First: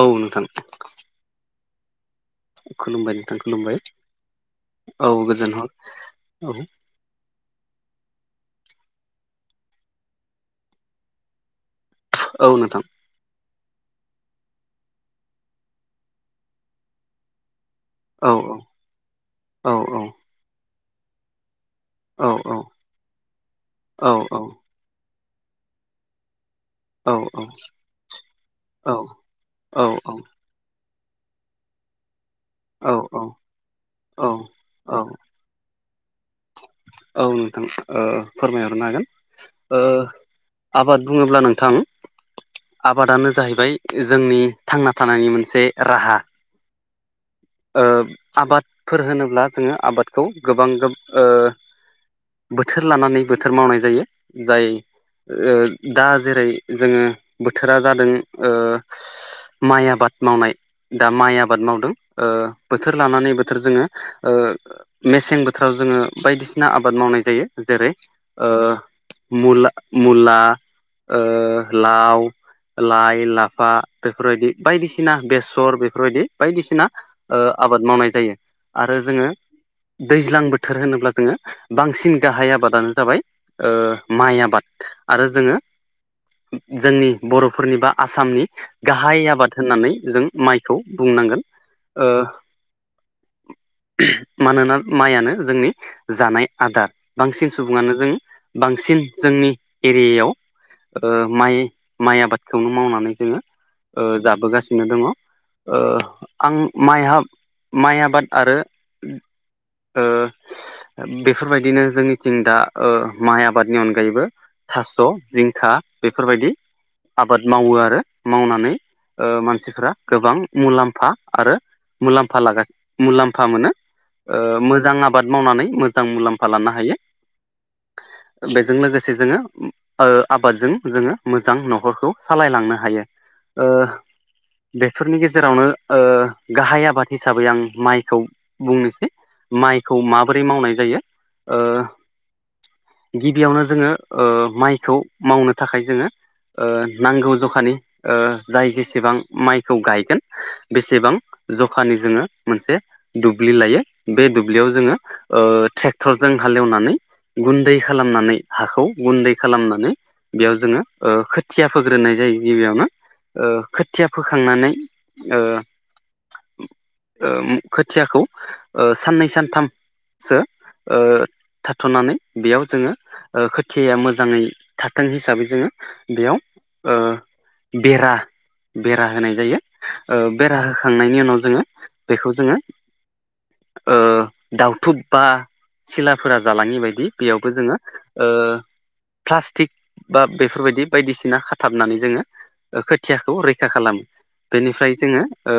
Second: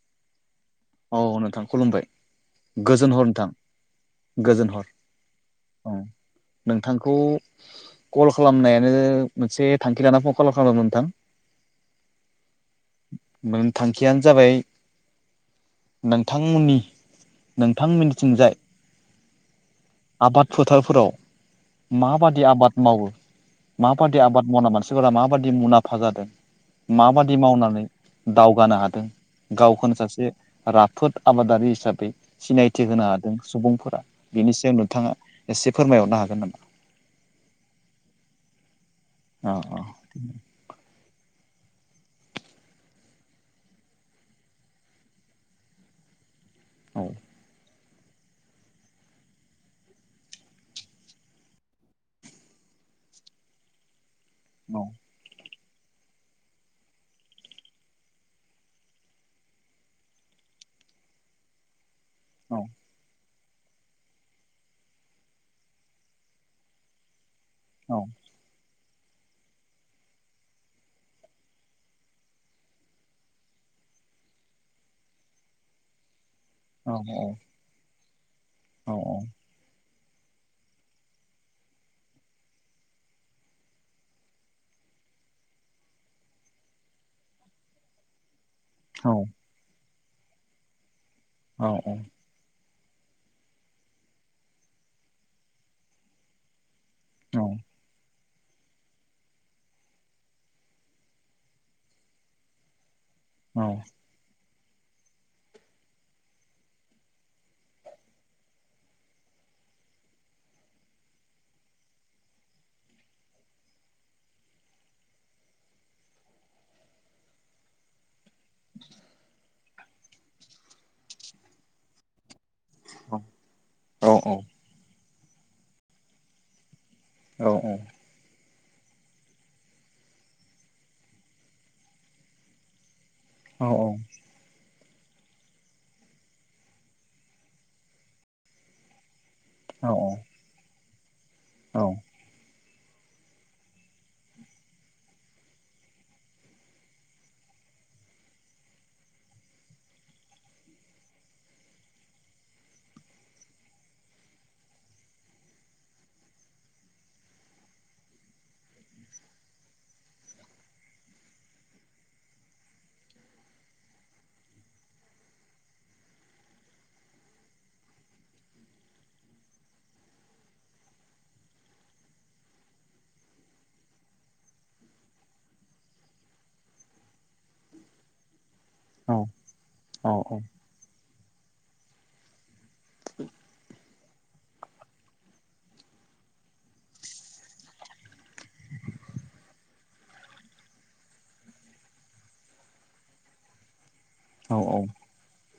औ नोंथां औ नोंथां खुलुमबाय गोजोन खुलुमबाय हर नोंथां खुलुमबाय गोजोन हर औ गोजोन हर औ नोंथांखौ कल खालामनायानो मोनसे थांखि लानानानै फन कल खालामदों नोंथां औ नोंथां मोन थांखियानो जाबाय नोंथांमोननि औ नोंथांमोननिथिंजाय औ औ आबाद फोथारफोराव औ माबादि औ आबाद मावो औ माबादि आबाद मावना मानसि फोरा माबादि मुलाम्फा जादों औ माबादि मावनानै दावगानो औ हादों गावखौनो सासे राफोद आबादारि हिसाबै सिनायथि होनो हादों सुबुंफोरा औ बेनि सायाव नों औ थाङा एसे फोरमायहरनो हागोन नामा औ नोंथां ओ फोरमायहरनो हागोन औ ओ आबाद बुङोब्ला नोंथां आबादानो जाहैबाय जोंनि थांना थानायनि मोनसे राहा औ ओ आबादफोर होनोब्ला जोंङो आबादखौ गोबां ओ बोथोर लानानै बोथोर मावनाय जायो जाय औ ओ दा जेरै जोंङो बोथोरा जादों ओ माइ आबाद मावनाय दा माइ आबाद मावदों ओ औ बोथोर लानानै बोथोर जोंङो ओ मेसें बोथोराव जोंङो बायदिसिना आबाद मावनाय जायो जेरै औ औ ओ मुला-मुला ओ लाव लाइ लाफा बेफोरबायदि बायदिसिना बेसर बेफोरबायदि औ बायदिसिना औ ओ आबाद मावनाय जायो आरो जोंङो दैज्लां बोथोर होनोब्ला जोंङो बांसिन गाहाय आबादानो जाबाय ओ माइ आबाद आरो जोंङो जोंनि बर'फोरनि बा आसामनि गाहाय आबाद होननानै जों माइखौ बुंनांगोन ओ मानोना माइयानो जोंनि जानाय आदार बांसिन सुबुङानो जों बांसिन जोंनि एरियायाव ओ माइ माइ आबादखौनो मावनानै जोंङो औ ओ जाबोगासिनो दङो ओ आं माइ हाब माइ आबाद आरो ओ बेफोरबायदिनो जोंनिथिं दा ओ माइ आबादनि अनगायैबो थास' जिंखा बेफोरबायदि आबाद मावो आरो मावनानै ओ मानसिफ्रा गोबां मुलाम्फा आरो मुलामफा लागा मुलाम्फा मोनो ओ मोजां आ आबाद मावनानै मोजां मुलाम्फा लानो हायो। औ औ बेजों लोगोसे जोंङो अम ओ आबादजों जोङो मोजां न'खरखौ सालायलांनो हायो। ओ बेफोरनि गेजेरावनो ओ गाहाय आबाद हिसाबै आं माइखौ बुंनोसै माइखौ माबोरै मावनाय जायो? ओ गिबियावनो जोङो ओ माइखौ मावनो थाखाय जोङो ओ नांगौ जखानि ओ जाय जेसेबां माइखौ गायगोन बेसेबां जखानि जोङो मोनसे दुब्लि लायो बे दुब्लियाव जोङो ओ ट्रेक्टरजों हालेवनानै गुन्दै खालामनानै हाखौ गुन्दै खालामनानै बेयाव जोङो ओ खोथिया फोग्रोनाय जायो गिबियावनो ओ खोथिया फोखांनानै ओ ओम खोथियाखौ ओ साननै सानथाम- सो ओ थाथ'नानै बेयाव जोङो ओ खोथिया मोजाङै थाथों हिसाबै जोङो बेयाव ओ बेरा बेरा होनाय जायो। ओ बेरा होखांनायनि उनाव जोङो बेखौ जोङो औ [inaudible] ओ दाउथुब बा सिलाफोरा जालाङि बायदि बेयावबो जोङो ओ प्लास्टिक बा बेफोरबायदि बायदिसिना खाथाबनानै जोङो ओ खोथियाखौ रैखा खालामो। बेनिफ्राय जोङो ओ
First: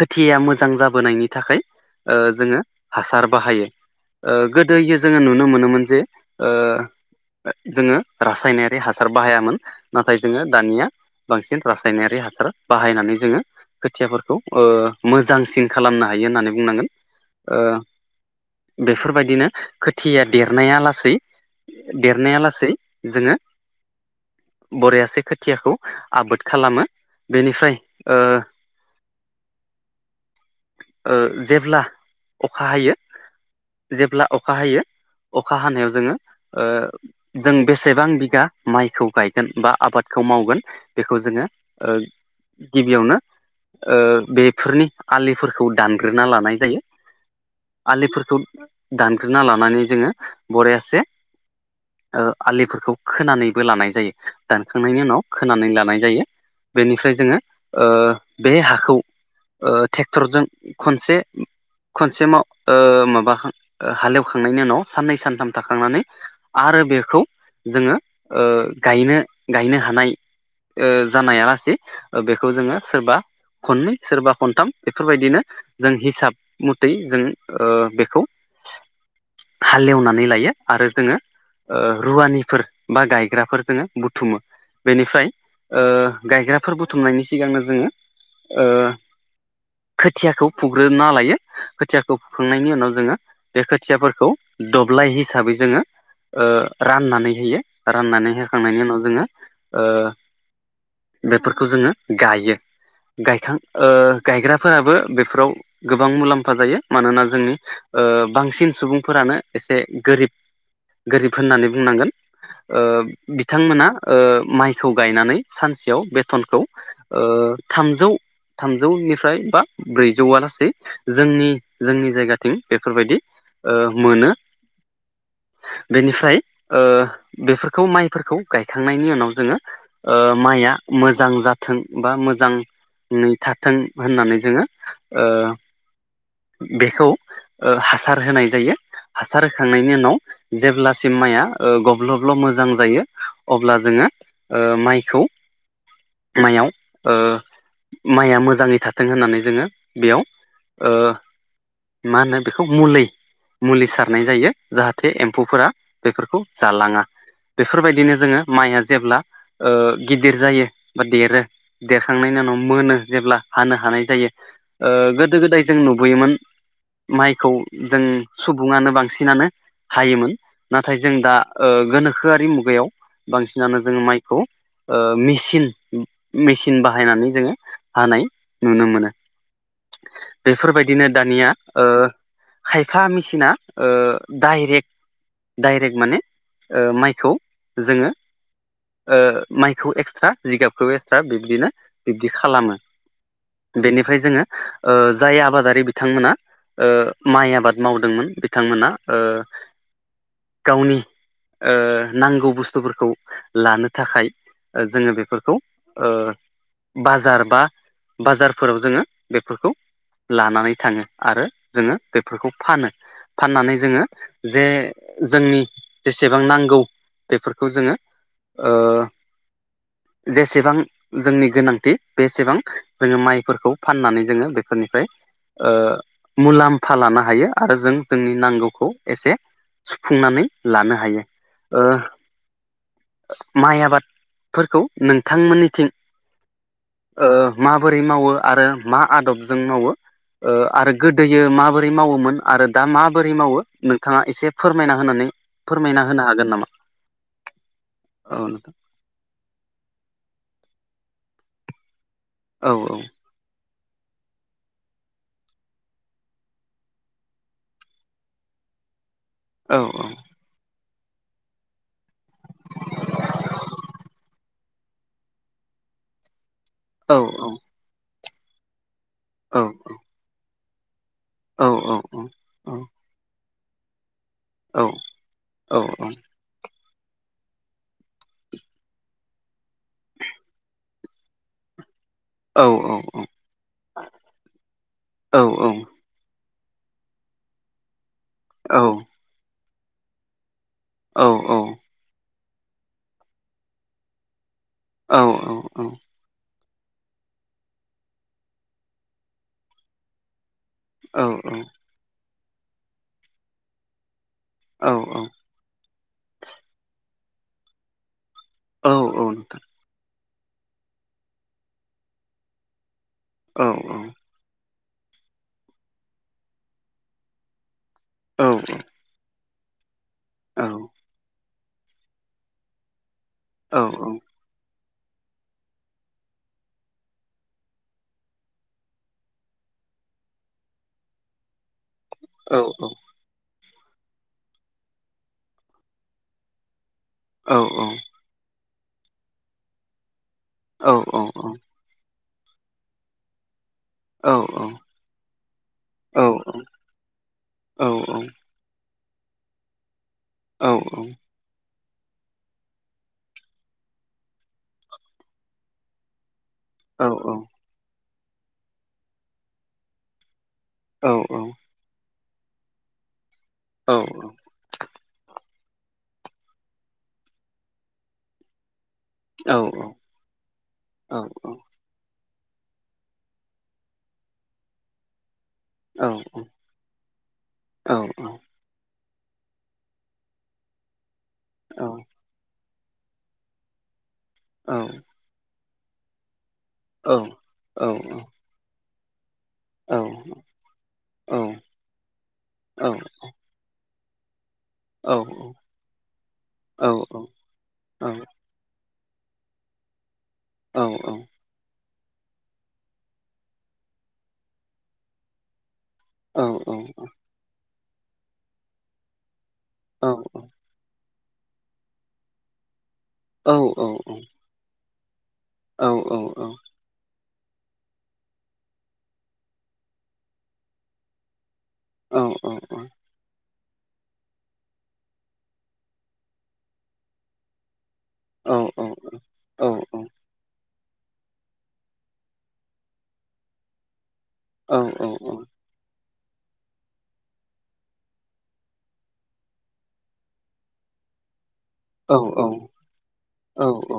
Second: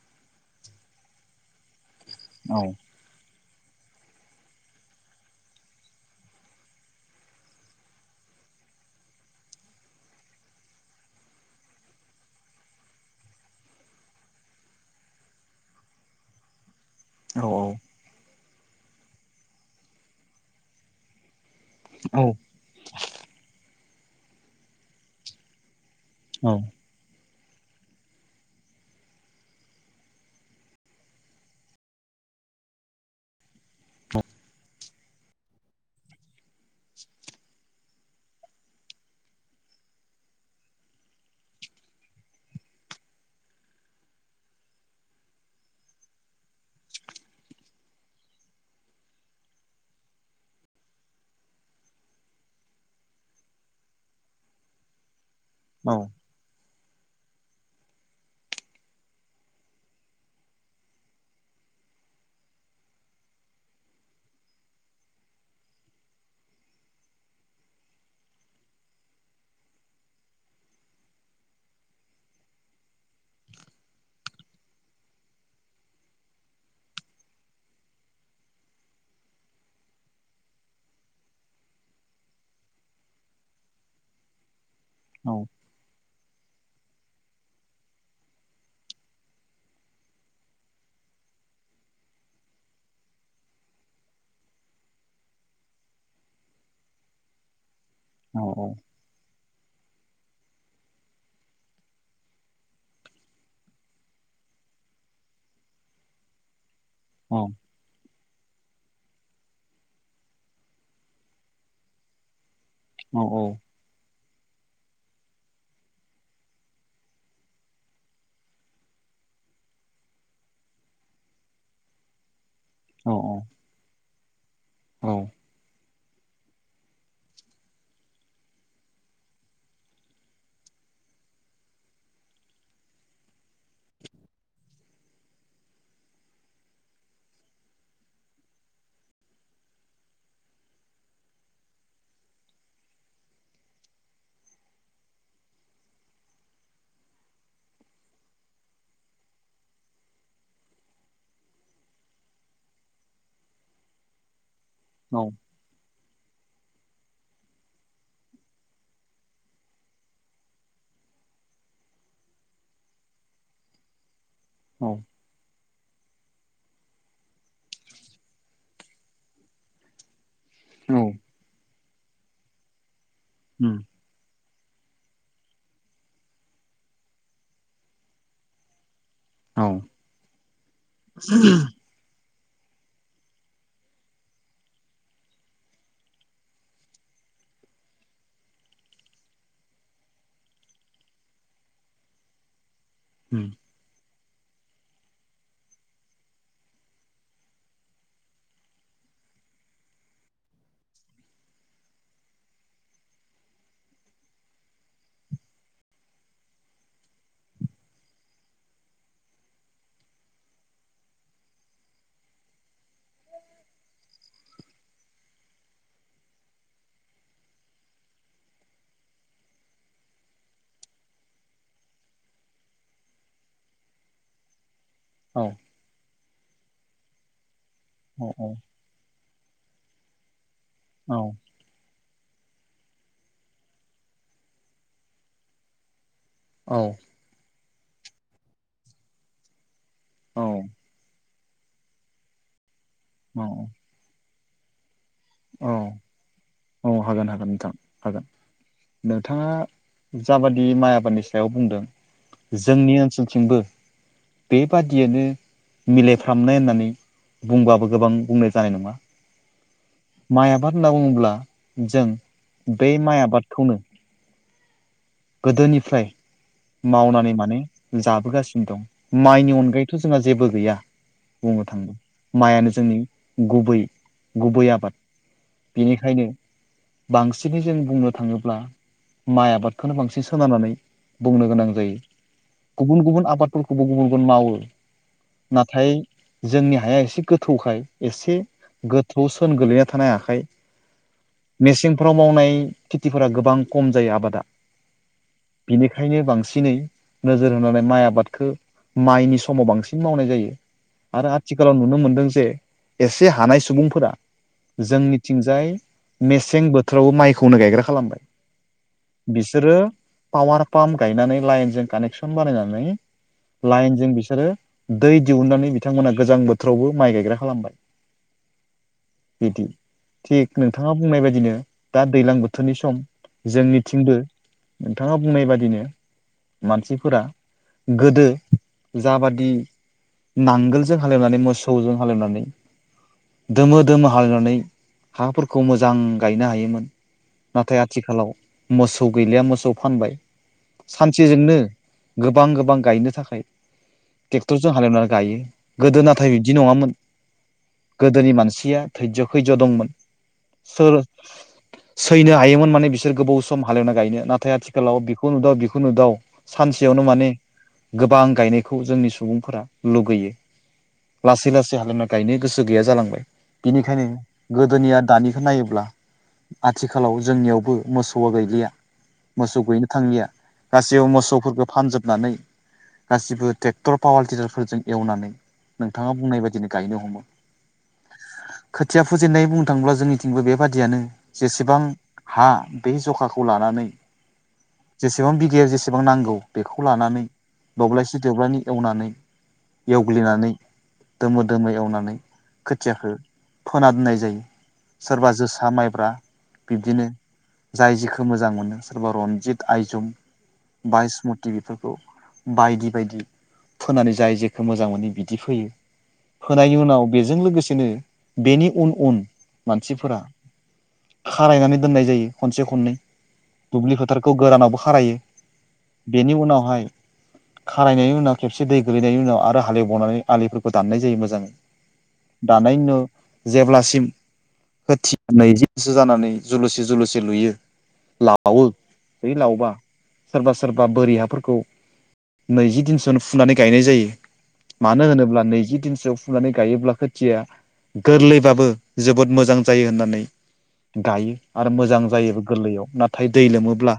खोथिया मोजां जाबोनायनि थाखाय ओ जोङो हासार बाहायो। ओ गोदोयो जोङो नुनो मोनोमोन जे ओ जोङो रासायनारि हासार बाहायामोन नाथाय जोङो दानिया बांसिन रासायनारि हासार बाहायनानै जोङो खोथियाफोरखौ ओ मोजांसिन खालामनो हायो होननानै बुंनांगोन ओ बेफोरबायदिनो खोथिया देरनाया लासै देरनाया लासै जोङो बरायासे खोथियाखौ आबोद खालामो बेनिफ्राय ओ ओ जेब्ला अखा हायो जेब्ला अखा हायो अखा हानायाव जोङो ओ जों बेसेबां बिगा माइखौ गायगोन बा आबादखौ मावगोन बेखौ जोङो ओ गिबियावनो ओ बेफोरनि आलिफोरखौ दानग्रोना लानाय जायो। आलिफोरखौ दानग्रोना लानानै जोङो बरायासे ओ आलिफोरखौ खोनानैबो लानाय जायो दानखांनायनि उनाव खोनानै लानाय जायो बेनिफ्राय जोङो ओ बे हाखौ ओ ट्रेक्टरजों खनसे खनसेमाव ओ माबा हां-हालेवखांनायनि उनाव साननै सानथाम थाखांनानै आरो बेखौ जोङो ओ गायनो-गायनो हानाय ओ जानायालासि ओ बेखौ जोङो सोरबा खननै सोरबा खनथाम बेफोरबायदिनो जों हिसाब मथै जों ओ बेखौ हालेवनानै लायो आरो जोङो ओ रुवानिफोर बा गायग्राफोर जोङो बुथुमो औ बेनिफ्राय ओ गायग्राफोर बुथुमनायनि सिगांनो जोङो ओ खोथियाखौ फुग्रोना लायो खोथियाखौ फुखांनायनि उनाव जोङो बे खोथियाफोरखौ दब्लाय हिसाबै जोङो ओ राननानै होयो। राननानै औ होखांनायनि उनाव जोङो ओ बेफोरखौ जोङो गायो गायखां ओ गायग्रा फोराबो बेफोराव गोबां मुलाम्फा जायो मानोना जोंनि ओ बांसिन सुबुंफोरानो एसे गोरिब गोरिब होननानै बुंनांगोन ओ बिथांमोना ओ माइखौ गायनानै सानसेयाव बेथनखौ ओ थामजौ थामजौनिफ्राय बा ब्रैजौआ लासै जोंनि जोंनि जायगाथिं बेफोरबायदि ओ मोनो औ बेनिफ्राय ओ बेफोरखौ माइफोरखौ गायखांनायनि उनाव जोङो ओ माइया मोजां जाथों बा मोजाङै थाथों होननानै जोङो ओ बेखौ हासार होनाय जायो। हासार होखांनायनि उनाव जेब्लासिम माया ओ गब्लब्ल' मोजां जायो अब्ला जोङो ओ माइखौ माइयाव ओ माइया मोजाङै थाथों थों होननानै जोङो बेयाव ओ मा होनो बेखौ मुलै मुलि सारनाय जायो जाहाथे एम्फौफोरा बेफोरखौ जालाङा बेफोरबायदिनो जोङो माइया जेब्ला ओ गिदिर जायो बा देरो देखांनायनि उनाव मोनो जेब्ला हानो हानाय जायो ओ गोदो गोदाय जों नुबोयोमोन माइखौ जों सुबुङानो बांसिनानो हायोमोन नाथाय जों दा ओ गोनोखोआरि मुगायाव बांसिनानो जोङो माइखौ ओ मेसिन मेसिन बाहायनानै जोङो हानाय नुनो मोनो। औ बेफोरबायदिनो दानिया ओ खायफा मेसिना ओ डाइरेक्ट डाइरेक्ट माने ओ माइखौ जोङो ओ माइखौ एक्सट्रा जिगाबखौ एक्सट्रा बिब्दिनो बिबदि खालामो उम। बेनिफ्राय जोङो ओ जाय आबादारि बिथांमोना ओ माइ आबाद मावदोंमोन बिथांमोना ओ गावनि ओ नांगौ बुस्थुफोरखौ लानो थाखाय ओ जोङो बेफोरखौ ओ बाजार बा बाजारफोराव जोङो बेफोरखौ लानानै थाङो आरो जोङो बेफोरखौ फानो फाननानै जोङो जे जोंनि जेसेबां नांगौ बेफोरखौ जोङो ओ जेसेबां जोंनि गोनांथि बेसेबां जोङो माइफोरखौ फाननानै जोङो बेफोरनिफ्राय औ ओ मुलाम्फा लानो हायो आरो जों जोंनि नांगौखौ एसे सुफुंनानै लानो हायो। ओ माइ आबादफोरखौ नोंथांमोननिथिं औ ओ माबोरै मावो आरो मा आदबजों मावो आरो गोदोयो माबोरै मावोमोन आरो दा माब बोरै मावो नोंथाङा एसे फोरमायना होनानै फोरमायना होनो हागोन नामा हागोन हागोन नोंथां हागोन औ नोंथां नोंथाङा जाबादि माइ आबादनि सायाव बुंदों औ जोंनि ओनसोलथिंबो बेबादियनो मिलायफ्रामनाय होननानै बुंबाबो गोबां बुंनाय जानाय नङा औ औ माइ आबाद होनना बुङोब्ला जों बे माइ आबादखौनो गोदोनिफ्राय औ मावनानै माने जाबोगासिनो दं माइनि औ अनगायैथ' जोंहा जेबो गैया बुंनो औ औ थांदों माइानो जोंनि गुबै गुबै औ आबाद औ बेनिखायनो बांसिनै जों बुंनो थाङोब्ला माइ आबाद बेखौनो बांसिन सोननानै बुंनो गोनां जायो औ नोंथां औ गुबुन गुबुन आबादफोरखौबो गुबुन गुबुन मावो औ नाथाय जोंनि हाया एसे गोथौखाय एसे गोथौ सोन गोलैना थानाय आखाइ औ औ मेसेंफ्राव मावनाय खेथिफोरा गोबां खम जायो आबादा औ बिनिखायनो बांसिनै नोजोर होनानै माइ आबादखौ माइनि समाव बांसिन मावनाय जायो आरो आथिखालाव नुनो मोनदों जे एसे हानाय सुबुंफोरा जोंनिथिंजाय मेसें बोथोरावबो माइखौनो गायग्रा खालामबाय बिसोरो पावार पाम्प गायनानै लाइनजों कानेकसन बानायनानै लाइनजों बिसोरो दै दिहुननानै बिथांमोना गोजां बोथोरावबो माइ गायग्रा खालामबाय औ औ बिदि थिक नोंथाङा बुंनाय बायदिनो दा दैज्लां बोथोरनि सम जों थिंबो नोंथाङा बुंनाय बादिनो मानसिफोरा गोदो जाबादि नांगोलजों खालामनानै मोसौजों हालेवनानै औ दमो दोमो हालेवनानै हाफोरखौ मोजां गायनो हायोमोन औ नाथाय औ आथिखालाव मोसौ गैलिया मोसौ फानबाय सानसेजोंनो गोबां गोबां गायनो थाखाय ट्रेक्टरजों हालेवनानै गायो गोदो नाथाय बिदि नङामोन गोदोनि मानसिया थैज' खैज्य' दंमोन सोर सैनो हायोमोन माने बिसोर गोबाव सम हालेवना गायनो नाथाय आथिखालाव बेखौ नुदाव बेखौ नुदाव सानसेयावनो माने गोबां गायनायखौ जोंनि सुबुंफोरा लुगैयो लासै लासै हालेवना गायनो गोसो गैया जालांबाय बिनिखायनो गोदोनिया दानिखौो नायोब्ला आथिखालाव जोंनियावबो मोसौ मोसौआ गैलिया मोसौ गैनो थांलिया गासैबो मोसौफोरखौ फानजोबनानै गासिबो ट्रेक्टर पावार टिलारफोरजों एवनानै नोंथाङा बुंनाय बाददिनो गायनो हमो खोथिया फोजेननाय बुंनो थाङोब्ला जोंनिथिंबो बेबादियानो जेसेबां हा बे जखाखौ लानानै औ जेसेबां बिगयेर जेसेबां नांगौ बेखौ लानानै दब्लायसे देब्लायनि एवनानै एवग्लिनानै दोमो दोमो एवनानै खोथियाखौ फोना दोननाय जायो सोरबा जोसा माइब्रा बिब्दिनो जाय जिखौ मोजां मोनो सोरबा रनजित आइजम बा स्मुत बेफोरखौ बायदि बायदि फोननानै जाय जेखौ मोजां मोनो बिदि फैयो होनायनि उनाव बेजों लोगोसेनो बेनि उन उन मानसिफोरा खारायनानै दोननाय जायो खनसे खननै दुब्लि फोथारखौ गोरानावबो खारायो बेनि उनावहाय खारायनायनि उनाव खेबसे दै गोलैनायनि उनाव आरो हालेवबावनानै आलिफोरखौ दान्नाय जायो मोजाङै। दानायनि उनाव जेब्लासिम होथिनानै [unintelligible] सो जानानै जुलुसे जुलुसे लुयो लावो बे लावबा सोरबा सो सोरबा बोरि हाफोरखौ नैजि दिनसनो फुनानै गायनाय जायो। मानो होनोब्ला नैजि दिनसो फुनानै गायोब्ला खोथिया गोरलैबाबो जोबोद मोजां जायो होननानै गायो आरो मोजां जायोबो गोरलैयाव नाथाय दै लोमोब्ला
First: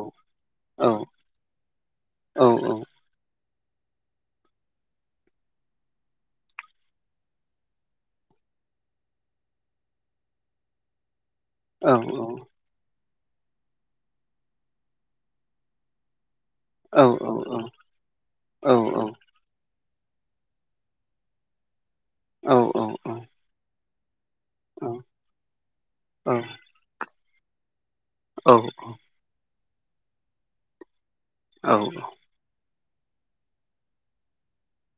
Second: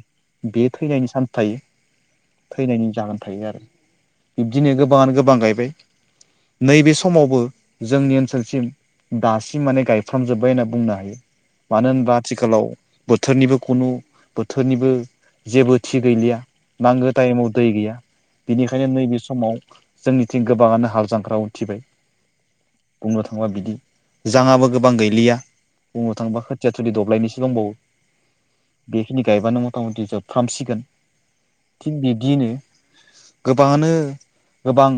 बे थैनायनि सान्स थायो। थैनायनि जाहोन थायो आरो बिब्दिनो गोबाङानो गोबां गायबाय नैबे समावबो जोंनि ओनसोलसिम दासिम माने गायफ्रामजोब्बाय होनना बुंनो हायो। मानो होनबा आथिखालाव बोथोरनिबो खुनु बोथोरनिबो जेबो थि गैलिया नांगो टाइमाव दै गैया बिनिखायनो नैबे समाव जोंनिथिं गोबाङानो हाल जांग्रा उथिबाय बुंनो थाङोबा बिदि जाहाबो गोबां गैलिया बुंनो औ थाङोबा खोथिया थिलि दब्लायनैसो दंबावो। औ खिनि गायबानो मथा मथि जोबफ्रामसिगोन औ थिग बिब्दिनो गोबाङानो गोबां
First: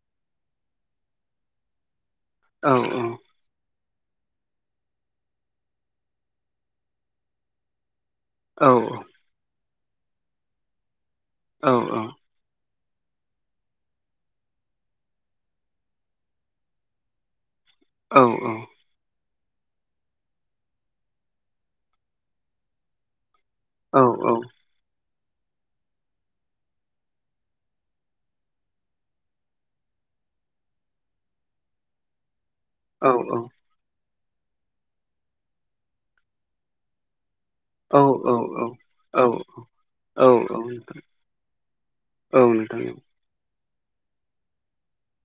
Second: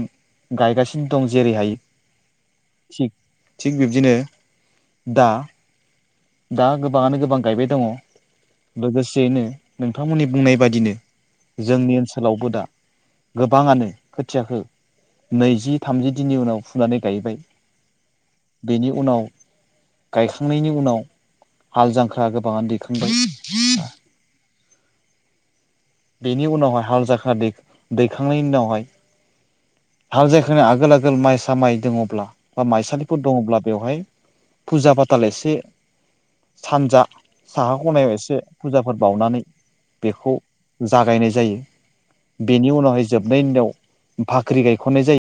गायगासिनो दं जेरैहायो औ थिग थिग बिब्दिनो दा दा गोबाङानो गोबां गायबाय दङ औ लोगोसेयैनो नोंथांमोननि बुंनाय बादिनो औ जोंनि ओनसोलावबो दा गोबाङानो खोथियाखौ नैजि थामजि दिननि उनाव फुनानै गायबाय औ औ बेनि उनाव गायखांनायनि उनाव हाल जांख्रा गोबाङानो दैखांबाय औ औ बेनि उनावहाय हाल जांख्रा दै दैखांनायनि उनावहाय हाल जांख्रानि आगोल आगोल माइसा माय दङब्ला बा माइसालिफोर दङब्ला बेवहाय फुजा फाथाल एसे सानजा साहा खनायाव एसे फुजाफोर बावनानै औ बेखौ जागायनाय औ जायो बेनि नोंथां उनावहाय जोबनायनि उनाव फाख्रि गायखननाय जायो।